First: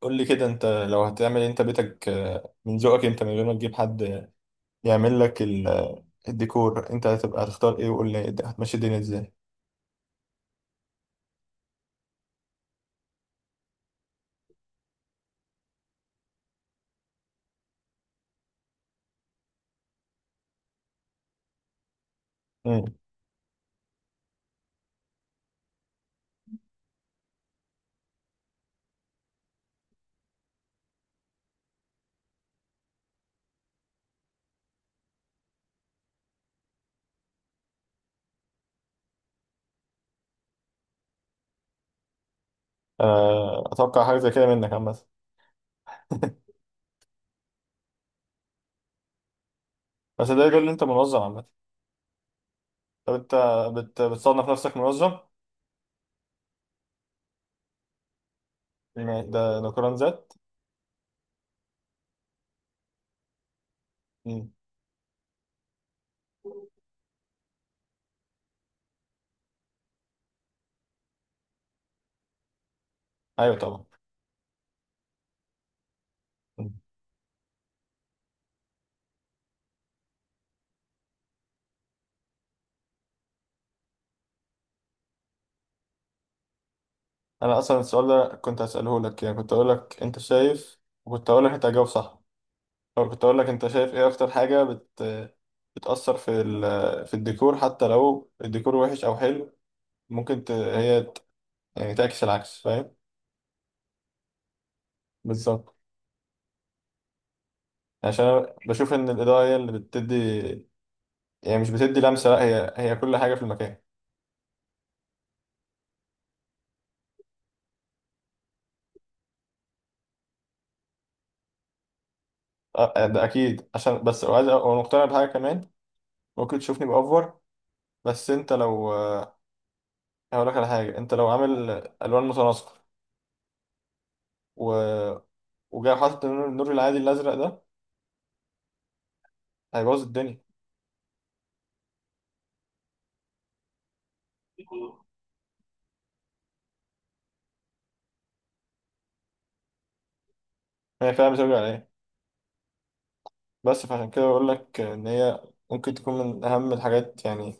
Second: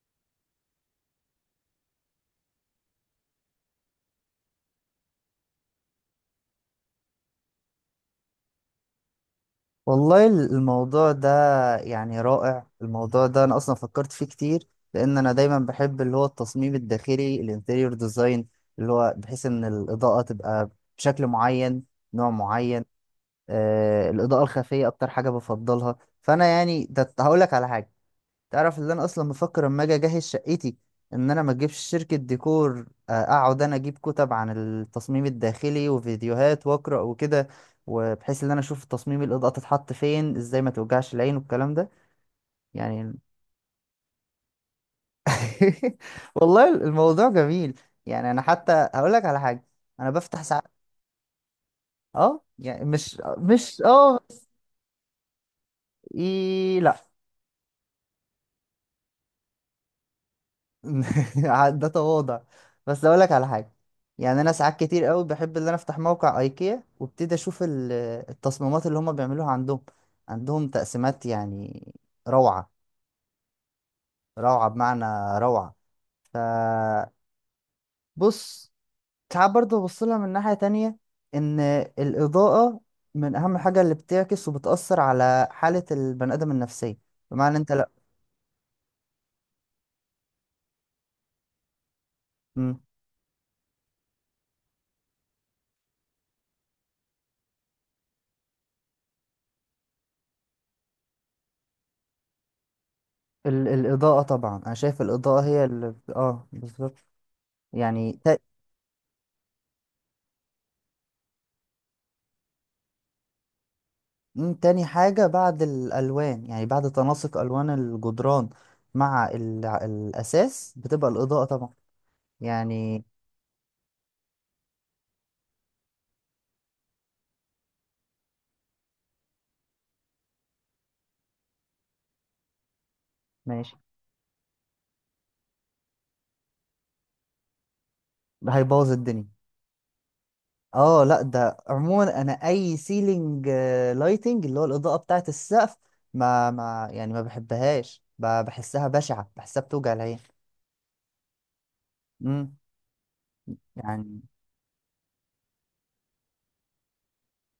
قول لي كده، انت لو هتعمل إيه؟ انت بيتك، من ذوقك، انت من غير ما تجيب حد يعمل لك الديكور، انت هتبقى هتختار ايه؟ وقول لي هتمشي الدنيا ازاي. والله الموضوع ده، يعني رائع الموضوع ده. انا اصلا فكرت فيه كتير، لان انا دايما بحب اللي هو التصميم الداخلي، الانتيريور ديزاين، اللي هو بحيث ان الاضاءة تبقى بشكل معين، نوع معين. امم. الاضاءة الخفية اكتر حاجة بفضلها. فانا يعني ده هقول لك على حاجة. تعرف اللي انا اصلا بفكر اما اجي اجهز شقتي، ان انا ما اجيبش شركة ديكور، اقعد انا اجيب كتب عن التصميم الداخلي وفيديوهات واقرا وكده، وبحيث ان انا اشوف تصميم الاضاءة تتحط فين ازاي، ما توجعش العين والكلام ده يعني. اتوقع حاجه زي كده منك عامه. والله الموضوع جميل. يعني انا حتى هقول لك على حاجة، انا بس بفتح ده يدل ان ساعات. انت منظم عامه. اه يعني طب مش انت مش اه. بتصنف نفسك منظم؟ إيه لا. يعني ده قرار ذات. ده تواضع. بس اقول لك على حاجه، يعني انا امم. ساعات كتير قوي بحب ان انا افتح موقع ايكيا وابتدي اشوف التصميمات اللي هم بيعملوها عندهم. عندهم تقسيمات يعني، روعه ايوه طبعا. روعه بمعنى، روعه. ف بص، ساعات برضه ببص لها من ناحيه تانية، ان الاضاءه من اهم حاجه اللي بتعكس وبتاثر على حاله البني ادم النفسيه. بمعنى انا انت، اصلا لا. السؤال ده كنت هسأله لك، يعني كنت اقول لك انت شايف، وكنت اقول لك انت هتجاوب صح، مم. او كنت اقول لك انت شايف ايه اكتر حاجة بتأثر في الديكور، حتى لو الديكور وحش او حلو. ممكن هي يعني تعكس العكس، فاهم؟ الاضاءه طبعا، انا شايف الاضاءه هي بالظبط. اللي بالظبط يعني. عشان انا بشوف ان الإضاءة هي اللي بتدي، يعني مش بتدي لمسة، لا هي كل حاجة في المكان. مم، تاني حاجة بعد الألوان، يعني بعد تناسق ألوان الجدران مع الأساس، بتبقى الإضاءة طبعا أه يعني. آه، ده اكيد، عشان بس وعايز وانا مقتنع بحاجة كمان. ممكن تشوفني بأوفر، بس انت لو، هقول لك على حاجة، انت لو عامل الوان متناسقة ماشي. و... وجاي حاطط النور العادي الازرق، ده ده هيبوظ الدنيا. هيبوظ الدنيا. اه لا، ده عموما انا اي سيلينج لايتنج، اللي هو الاضاءه بتاعه السقف، ما يعني ما بحبهاش، بحسها بشعه، بحسها بتوجع العين. هي فعلا بترجع لايه؟ امم بس فعشان يعني، كده بقول لك ان هي ممكن تكون من اهم الحاجات، يعني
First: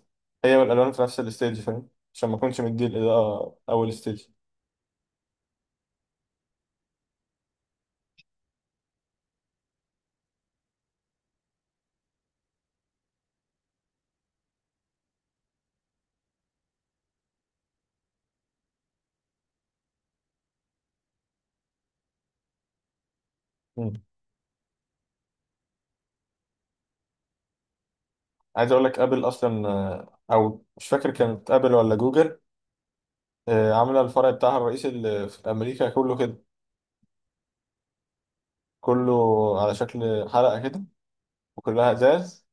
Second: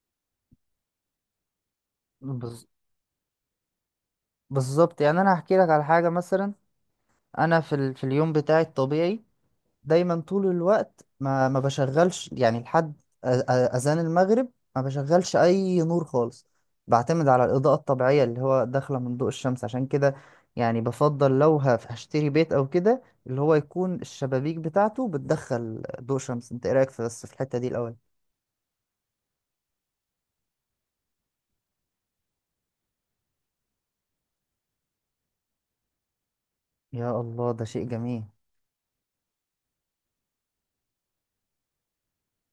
هي والالوان في نفس الستيج، فاهم؟ عشان ما اكونش بز... مدي الاضاءه اول ستيج. بالظبط يعني. انا هحكي لك على حاجه مثلا. انا في في اليوم بتاعي الطبيعي، دايما طول الوقت ما بشغلش يعني لحد اذان المغرب. ما بشغلش اي نور خالص. بعتمد على الاضاءه الطبيعيه اللي هو داخله من ضوء الشمس، عشان كده يعني بفضل لو هشتري بيت او كده، اللي هو مم. يكون الشبابيك بتاعته بتدخل ضوء شمس. انت ايه رايك، في بس في الحته دي الاول؟ عايز اقول لك، ابل اصلا، او مش فاكر كانت ابل ولا جوجل، عامله الفرع بتاعها الرئيسي اللي في امريكا كله كده، يا الله، ده شيء جميل. كله على شكل حلقه كده، وكلها ازاز،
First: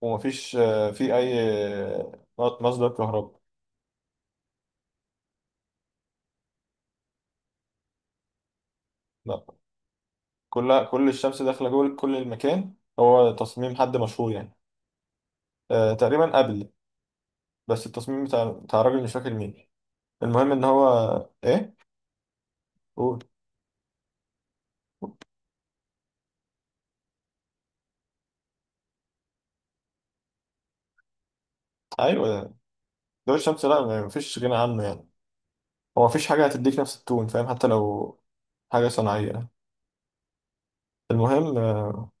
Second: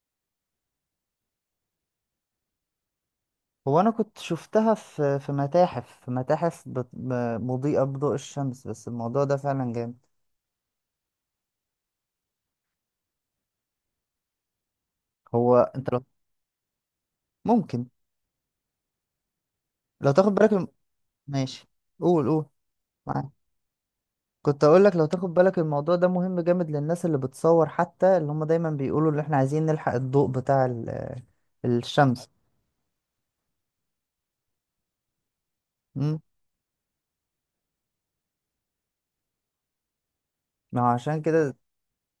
ومفيش، فيه اي، مصدر كهرباء. هو انا كنت شفتها في متاحف، مضيئه بضوء الشمس، بس الموضوع ده فعلا جامد. كل الشمس داخله جوه كل المكان، هو تصميم حد مشهور يعني. هو انت لو تقريبا قبل، بس ممكن، التصميم بتاع الراجل مش فاكر مين. لو تاخد المهم ان بالك. هو، ماشي. ايه؟ قول قول، قول. معاك. كنت اقول لك، لو تاخد بالك الموضوع ده مهم جامد للناس اللي بتصور، حتى اللي هم دايما بيقولوا اللي احنا عايزين نلحق الضوء بتاع الشمس. ايوه، ضوء الشمس، لا مفيش غنى عنه يعني. هو امم مفيش حاجه هتديك نفس التون، فاهم؟ حتى لو حاجه صناعيه. ما هو عشان كده. المهم،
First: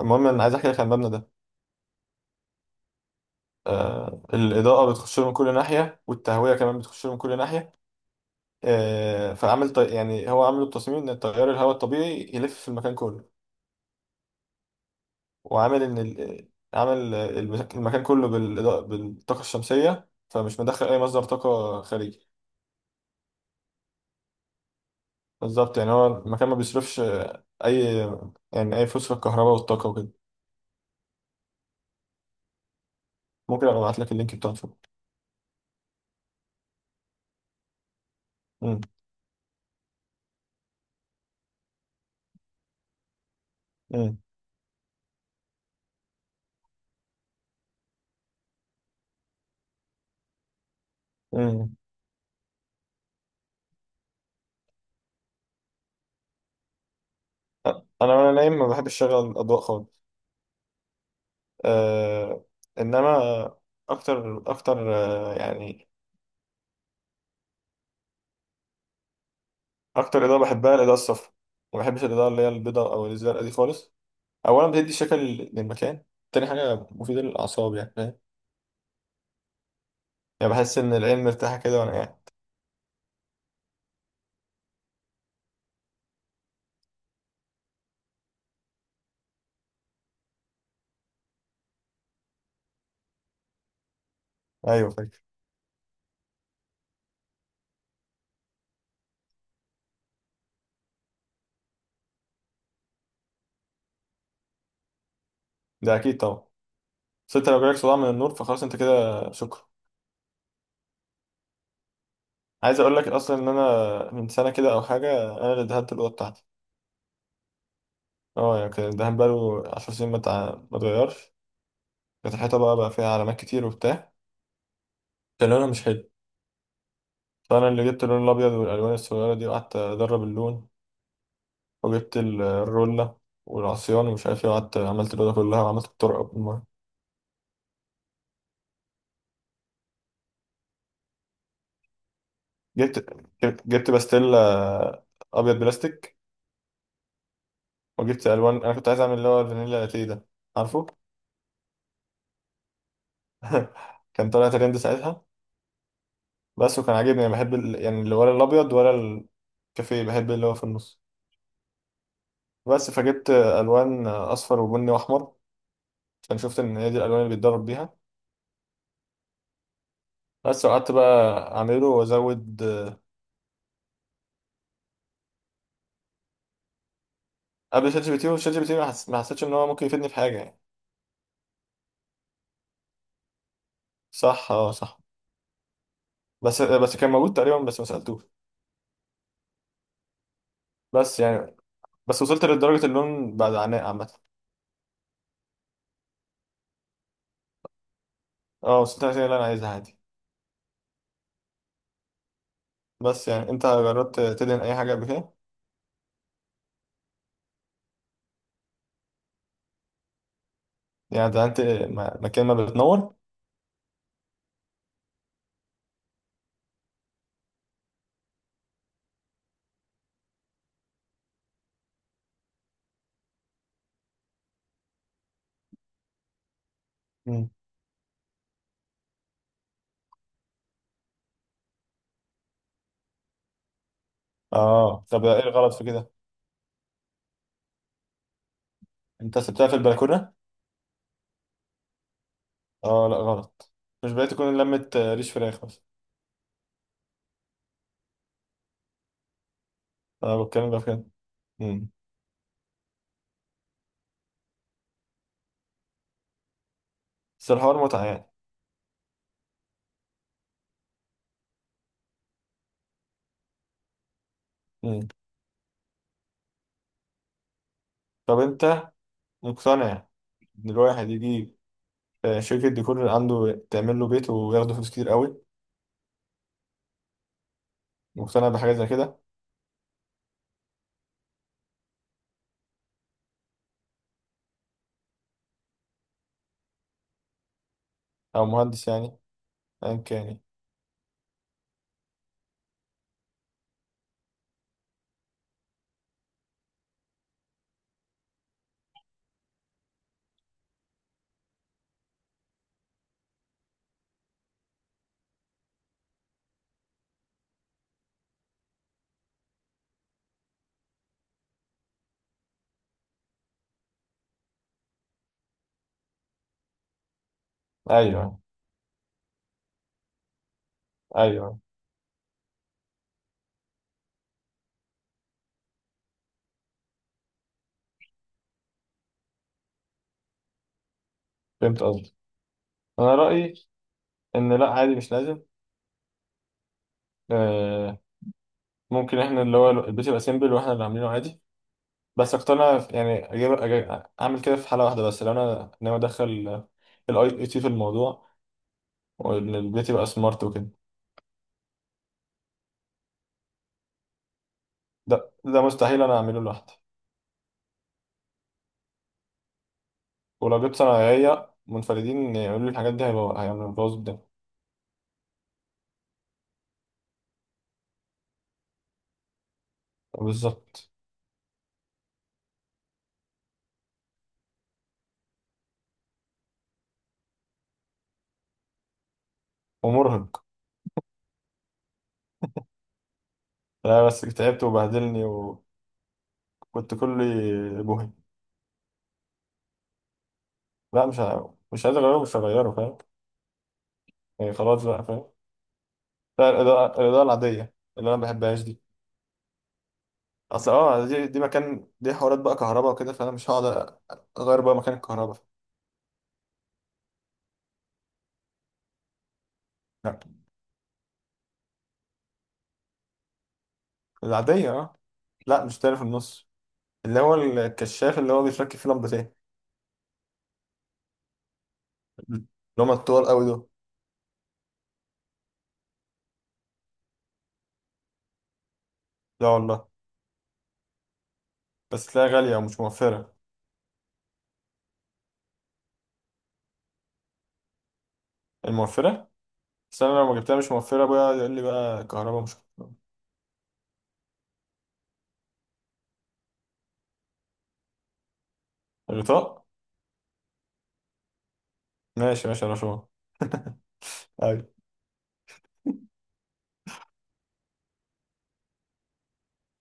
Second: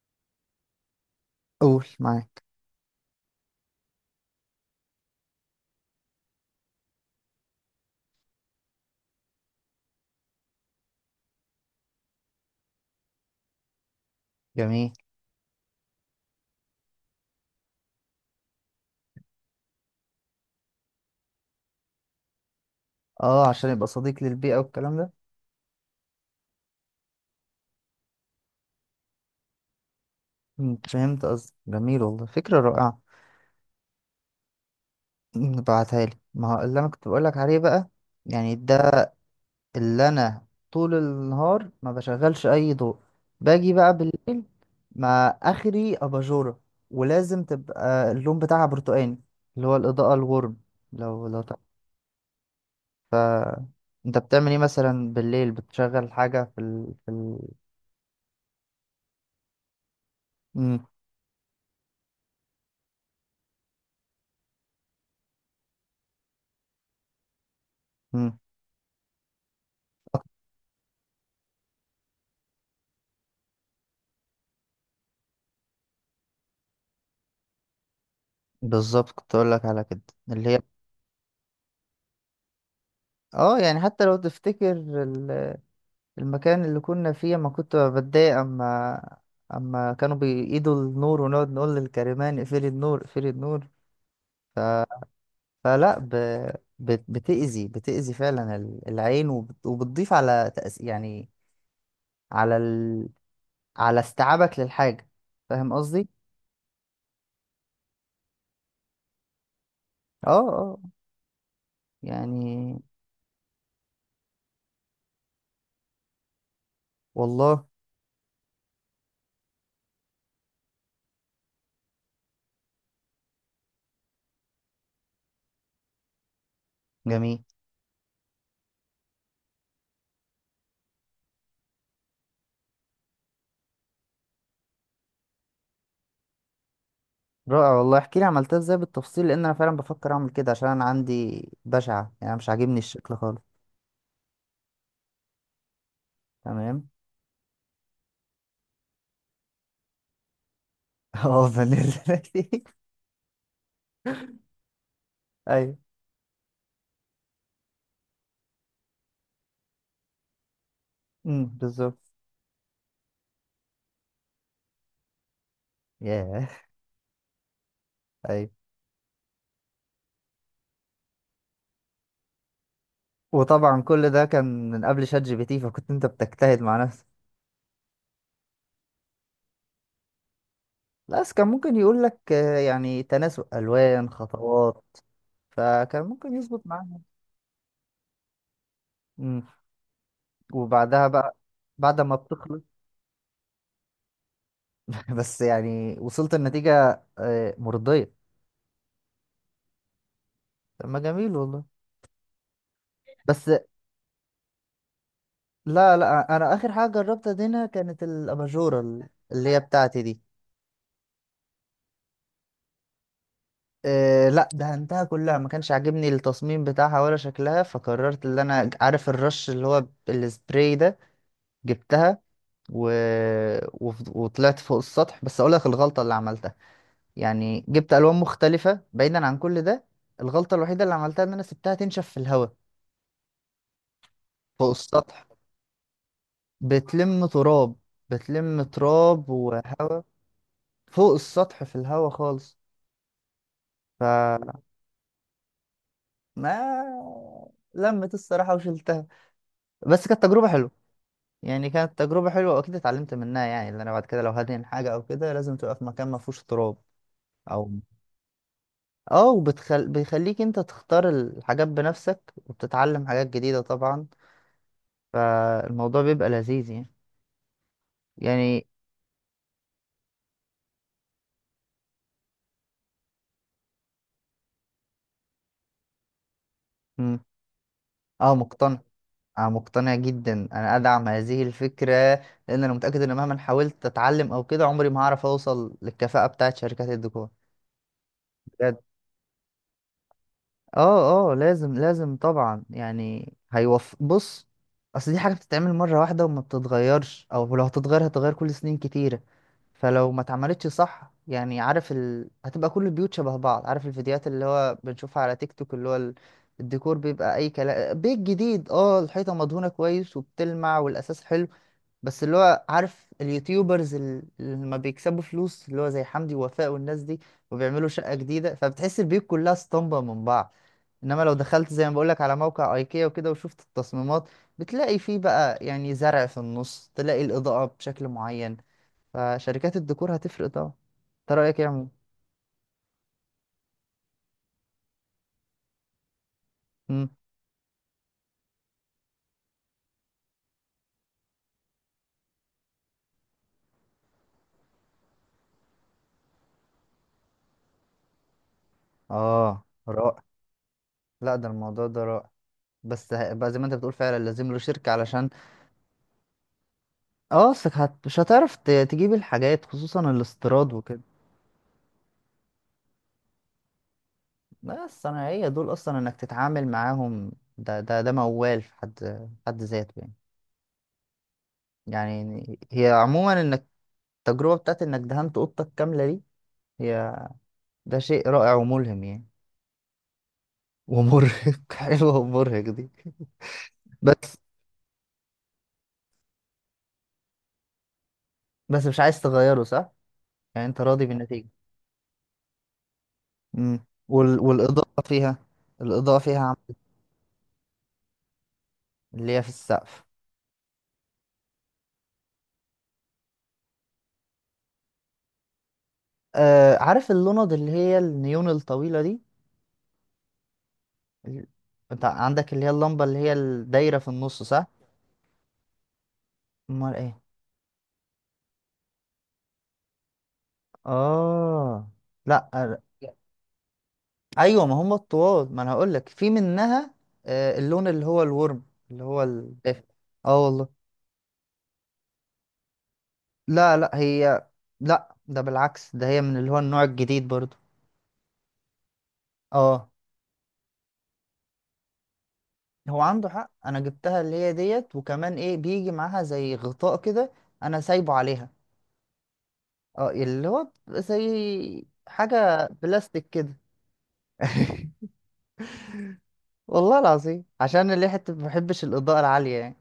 المهم انا عايز احكي لك عن المبنى ده. قول، معاك. الاضاءه بتخش له من كل ناحيه، والتهويه كمان بتخش له من كل ناحيه. فعمل يعني هو عامل التصميم ان تيار الهواء الطبيعي يلف في المكان كله، جميل. وعامل ان عامل المكان كله بالإضاءة، بالطاقه الشمسيه، فمش مدخل اي مصدر طاقه خارجي. اه عشان يبقى صديق للبيئة والكلام ده. بالظبط، يعني هو المكان ما بيصرفش اي، يعني اي فلوس في الكهرباء والطاقه وكده. مم، فهمت قصدي، جميل والله، فكرة رائعة. ممكن ابقى ابعت لك اللينك بتاعته. مم، ابعتها لي، ما هو اللي انا كنت بقول لك عليه بقى. يعني ده مم. اللي انا طول النهار ما بشغلش اي ضوء، باجي بقى مم. بالليل ما اخري اباجوره، ولازم تبقى اللون بتاعها برتقاني، اللي هو الاضاءة الورم. لو لو مم. ف انت بتعمل ايه مثلا بالليل؟ بتشغل حاجة في أ- انا وانا نايم ما بحبش اشغل الاضواء خالص. مم. أه... انما اكتر اكتر، يعني مم. اكتر اضاءه بحبها الاضاءه الصفراء. ما بحبش الاضاءه اللي هي البيضاء او الزرقاء دي خالص. اولا بتدي شكل للمكان، تاني حاجه مفيده للاعصاب، يعني فاهم؟ بالظبط، كنت اقول لك على كده، اللي يعني هي بحس ان العين مرتاحه كده وانا قاعد. اه يعني، حتى لو تفتكر المكان اللي كنا فيه، ما كنت بتضايق اما كانوا بيقيدوا النور، ونقعد نقول للكريمان اقفلي النور، اقفلي النور. ايوه فاكر. فلا ب... بتأذي فعلا العين، وبتضيف على يعني على على استيعابك للحاجة. فاهم ده قصدي؟ اكيد طبعا. بس انت لو جالك صداع من النور فخلاص انت كده شكرا. اه، اه، يعني عايز اقول لك اصلا ان انا من سنه كده او حاجه، انا اللي دهنت الاوضه بتاعتي. والله اه، يعني كان الدهان بقاله 10 سنين، ما اتغيرش. كانت الحيطه بقى فيها علامات كتير وبتاع، كان لونها مش حلو. جميل. فانا اللي جبت اللون الابيض والالوان الصغيره دي، وقعدت ادرب اللون، وجبت الرولة والعصيان ومش عارف ايه، وقعدت عملت الأوضة كلها وعملت الطرقة. رائع والله، احكي لي عملتها ازاي بالتفصيل، لان انا فعلا بفكر اعمل كده، عشان انا عندي بشعة يعني، أنا مش عاجبني جبت الشكل خالص. جبت باستيلا ابيض بلاستيك، تمام. وجبت الوان. انا كنت عايز اعمل اللي هو الفانيلا لاتيه ده، عارفه؟ اه فانيلا. كان طالع ترند ساعتها. ايوه. بس، وكان عاجبني، انا بحب يعني اللي ولا الابيض ولا الكافيه، بحب اللي هو في النص. بالظبط. بس، فجبت الوان اصفر وبني واحمر، عشان ياه. شفت ان هي دي الالوان اللي بيتدرب بيها. ايوه. بس وقعدت بقى اعمله وازود. وطبعا كل ده كان من قبل شات جي بي تي، فكنت انت بتجتهد مع نفسك. قبل شات جي بي تي، وشات جي بي تي ما حسيتش ان هو ممكن يفيدني في حاجه يعني. لا بس كان ممكن يقول لك، يعني تناسق الوان، صح، اه، خطوات، صح. فكان ممكن يظبط بس معانا. كان موجود تقريبا، بس ما سالتوش. امم وبعدها بس بقى، يعني، بعد ما بس وصلت بتخلص. لدرجة اللون بعد عناء عامة. بس يعني وصلت النتيجة مرضية. اه وصلت للنتيجة اللي أنا عايزها عادي. طب ما جميل والله. بس بس يعني، أنت جربت تدهن أي حاجة قبل كده؟ لا، لا، انا اخر حاجة جربتها دينا كانت الاباجورة، اللي هي بتاعتي دي. يعني دهنت مكان ما بتنور؟ إيه لا، دهنتها كلها، ما كانش عاجبني التصميم بتاعها ولا شكلها، فقررت ان انا، عارف الرش اللي هو السبراي ده، جبتها و... وطلعت فوق السطح. بس اقول لك الغلطة اللي عملتها، مم. يعني جبت الوان مختلفة بعيدا عن كل ده. الغلطة الوحيدة اللي عملتها ان انا سبتها تنشف في الهواء، فوق اه، طب السطح، إيه الغلط في كده؟ بتلم تراب، بتلم تراب أنت سبتها في وهواء. البلكونة؟ فوق السطح، في الهواء خالص. اه لا غلط. مش بقيت تكون فما لمة، ريش فراخ مثلا. لمت الصراحة، وشلتها. بس كانت أنا تجربة بتكلم حلوة. بقى في كده. يعني مم. كانت تجربة حلوة، وأكيد اتعلمت منها، يعني اللي أنا بعد كده لو هدهن حاجة أو كده، لازم تبقى في مكان ما فيهوش تراب. بس أو الحوار متعة يعني. بيخليك أنت تختار الحاجات بنفسك، وبتتعلم حاجات جديدة طبعا. مم. فالموضوع بيبقى لذيذ يعني طب يعني أنت مقتنع إن الواحد يجي، شركة ديكور اللي عنده تعمل له بيت وياخده فلوس كتير قوي؟ مم. أه مقتنع بحاجة مقتنع. زي كده؟ أه مقتنع جدا، أنا أدعم هذه الفكرة، لأن أنا متأكد إن مهما حاولت أتعلم أو كده، عمري ما هعرف أوصل للكفاءة بتاعت شركات الديكور أو بجد. مهندس يعني، أيا كان يعني. اه، اه، لازم لازم طبعا، يعني هيوف، بص، اصل دي حاجه بتتعمل مره واحده، وما بتتغيرش، او لو هتتغير هتتغير كل سنين كتيره. فلو ما اتعملتش صح يعني، عارف هتبقى كل البيوت شبه بعض. عارف الفيديوهات اللي هو بنشوفها على تيك توك، اللي هو الديكور بيبقى اي كلام، بيت جديد، اه الحيطه مدهونه كويس وبتلمع والاساس حلو. بس اللي هو عارف اليوتيوبرز اللي ما بيكسبوا فلوس، اللي هو زي حمدي ووفاء والناس دي، وبيعملوا شقه أيوه. جديده، فبتحس البيوت كلها اسطمبه من بعض. انما لو أيوه دخلت زي ما بقولك على موقع ايكيا وكده، وشفت التصميمات، بتلاقي فيه بقى، يعني زرع في النص، تلاقي الاضاءة بشكل معين. فشركات الديكور هتفرق طبعا. انت رأيك ايه يا فهمت عمو؟ قصدي. انا رايي ان لا، عادي، مش لازم. مم. آه، ممكن احنا اللي هو البيت يبقى سيمبل واحنا اللي عاملينه عادي. بس اقتنع يعني اجيب، أجيب اعمل كده في حاله واحده بس، لو انا ناوي ادخل الاي اي تي في الموضوع، وان اه البيت يبقى رائع. سمارت وكده. لا، ده الموضوع ده رائع. بس بقى زي ما انت بتقول، فعلا لازم له شركة علشان. ده ده مستحيل انا اعمله لوحدي. اه، اصلك مش هتعرف تجيب الحاجات، خصوصا ولو الاستيراد جبت وكده. صنايعيه منفردين يعملوا لي الحاجات دي، هيبقى هيعملوا بوظ الدنيا. لا، الصناعية دول اصلا انك تتعامل معاهم، ده موال في حد ذاته يعني. بالظبط. يعني هي عموما، انك، التجربة بتاعت إنك دهنت أوضتك كاملة دي، هي، ده شيء رائع وملهم يعني. ومرهق. ومرهق. حلوة ومرهق دي. لا بس بس تعبت وبهدلني، وكنت كلي بوهي. بس مش عايز تغيره صح؟ يعني أنت راضي لا بالنتيجة. مش عايز اغيره، مش هغيره فاهم. يعني خلاص والإضاءة بقى، فاهم. فيها. الإضاءة فيها لا، عملت الإضاءة العادية اللي أنا ما بحبهاش دي. اللي هي في السقف؟ أصل أه دي مكان، دي حوارات بقى كهرباء وكده، فأنا مش هقعد أغير بقى مكان الكهرباء. آه، عارف اللوند اللي هي النيون الطويلة دي، لا ال- أنت عندك اللي هي اللمبة اللي هي الدايرة في النص صح؟ العادية، أه. لا مش تاني في النص. أمال اللي إيه؟ هو الكشاف اللي هو بيتركب فيه لمبتين. آه. اللي لأ. هما الطوال أوي دول. ايوه، ما هم الطواد، ما انا هقول لك في منها. آه، اللون اللي هو الورم، اللي هو لا الدافئ. والله. اه والله. بس تلاقيها غالية ومش موفرة. لا، لا هي، لا ده بالعكس، ده هي من اللي هو النوع الجديد برضو. الموفرة. اه، بس أنا لو ما جبتها مش موفرة بقى يقول لي بقى كهرباء مش. هو عنده حق، انا جبتها اللي هي ديت، وكمان ايه بيجي معاها زي غطاء كده. انا سايبه عليها. الغطاء. اه، اللي هو زي ماشي ماشي حاجة يا رشوان بلاستيك كده. أيوة. والله العظيم، عشان اللي حتة ما بحبش الإضاءة العالية يعني.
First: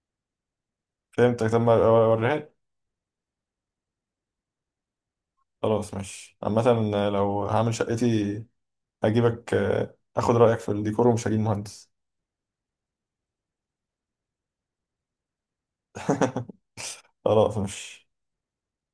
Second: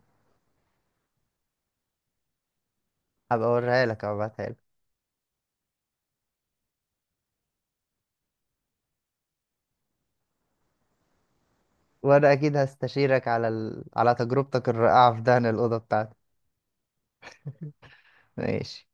فهمتك، طب ما أوريها لي. هبقى اوريها لك، هبعتها لك. خلاص ماشي عامة، لو هعمل شقتي هجيبك، اخد رايك في الديكور ومش هجيب مهندس. وانا اكيد هستشيرك على على تجربتك الرائعة في دهن الأوضة بتاعتي. خلاص مش. ماشي.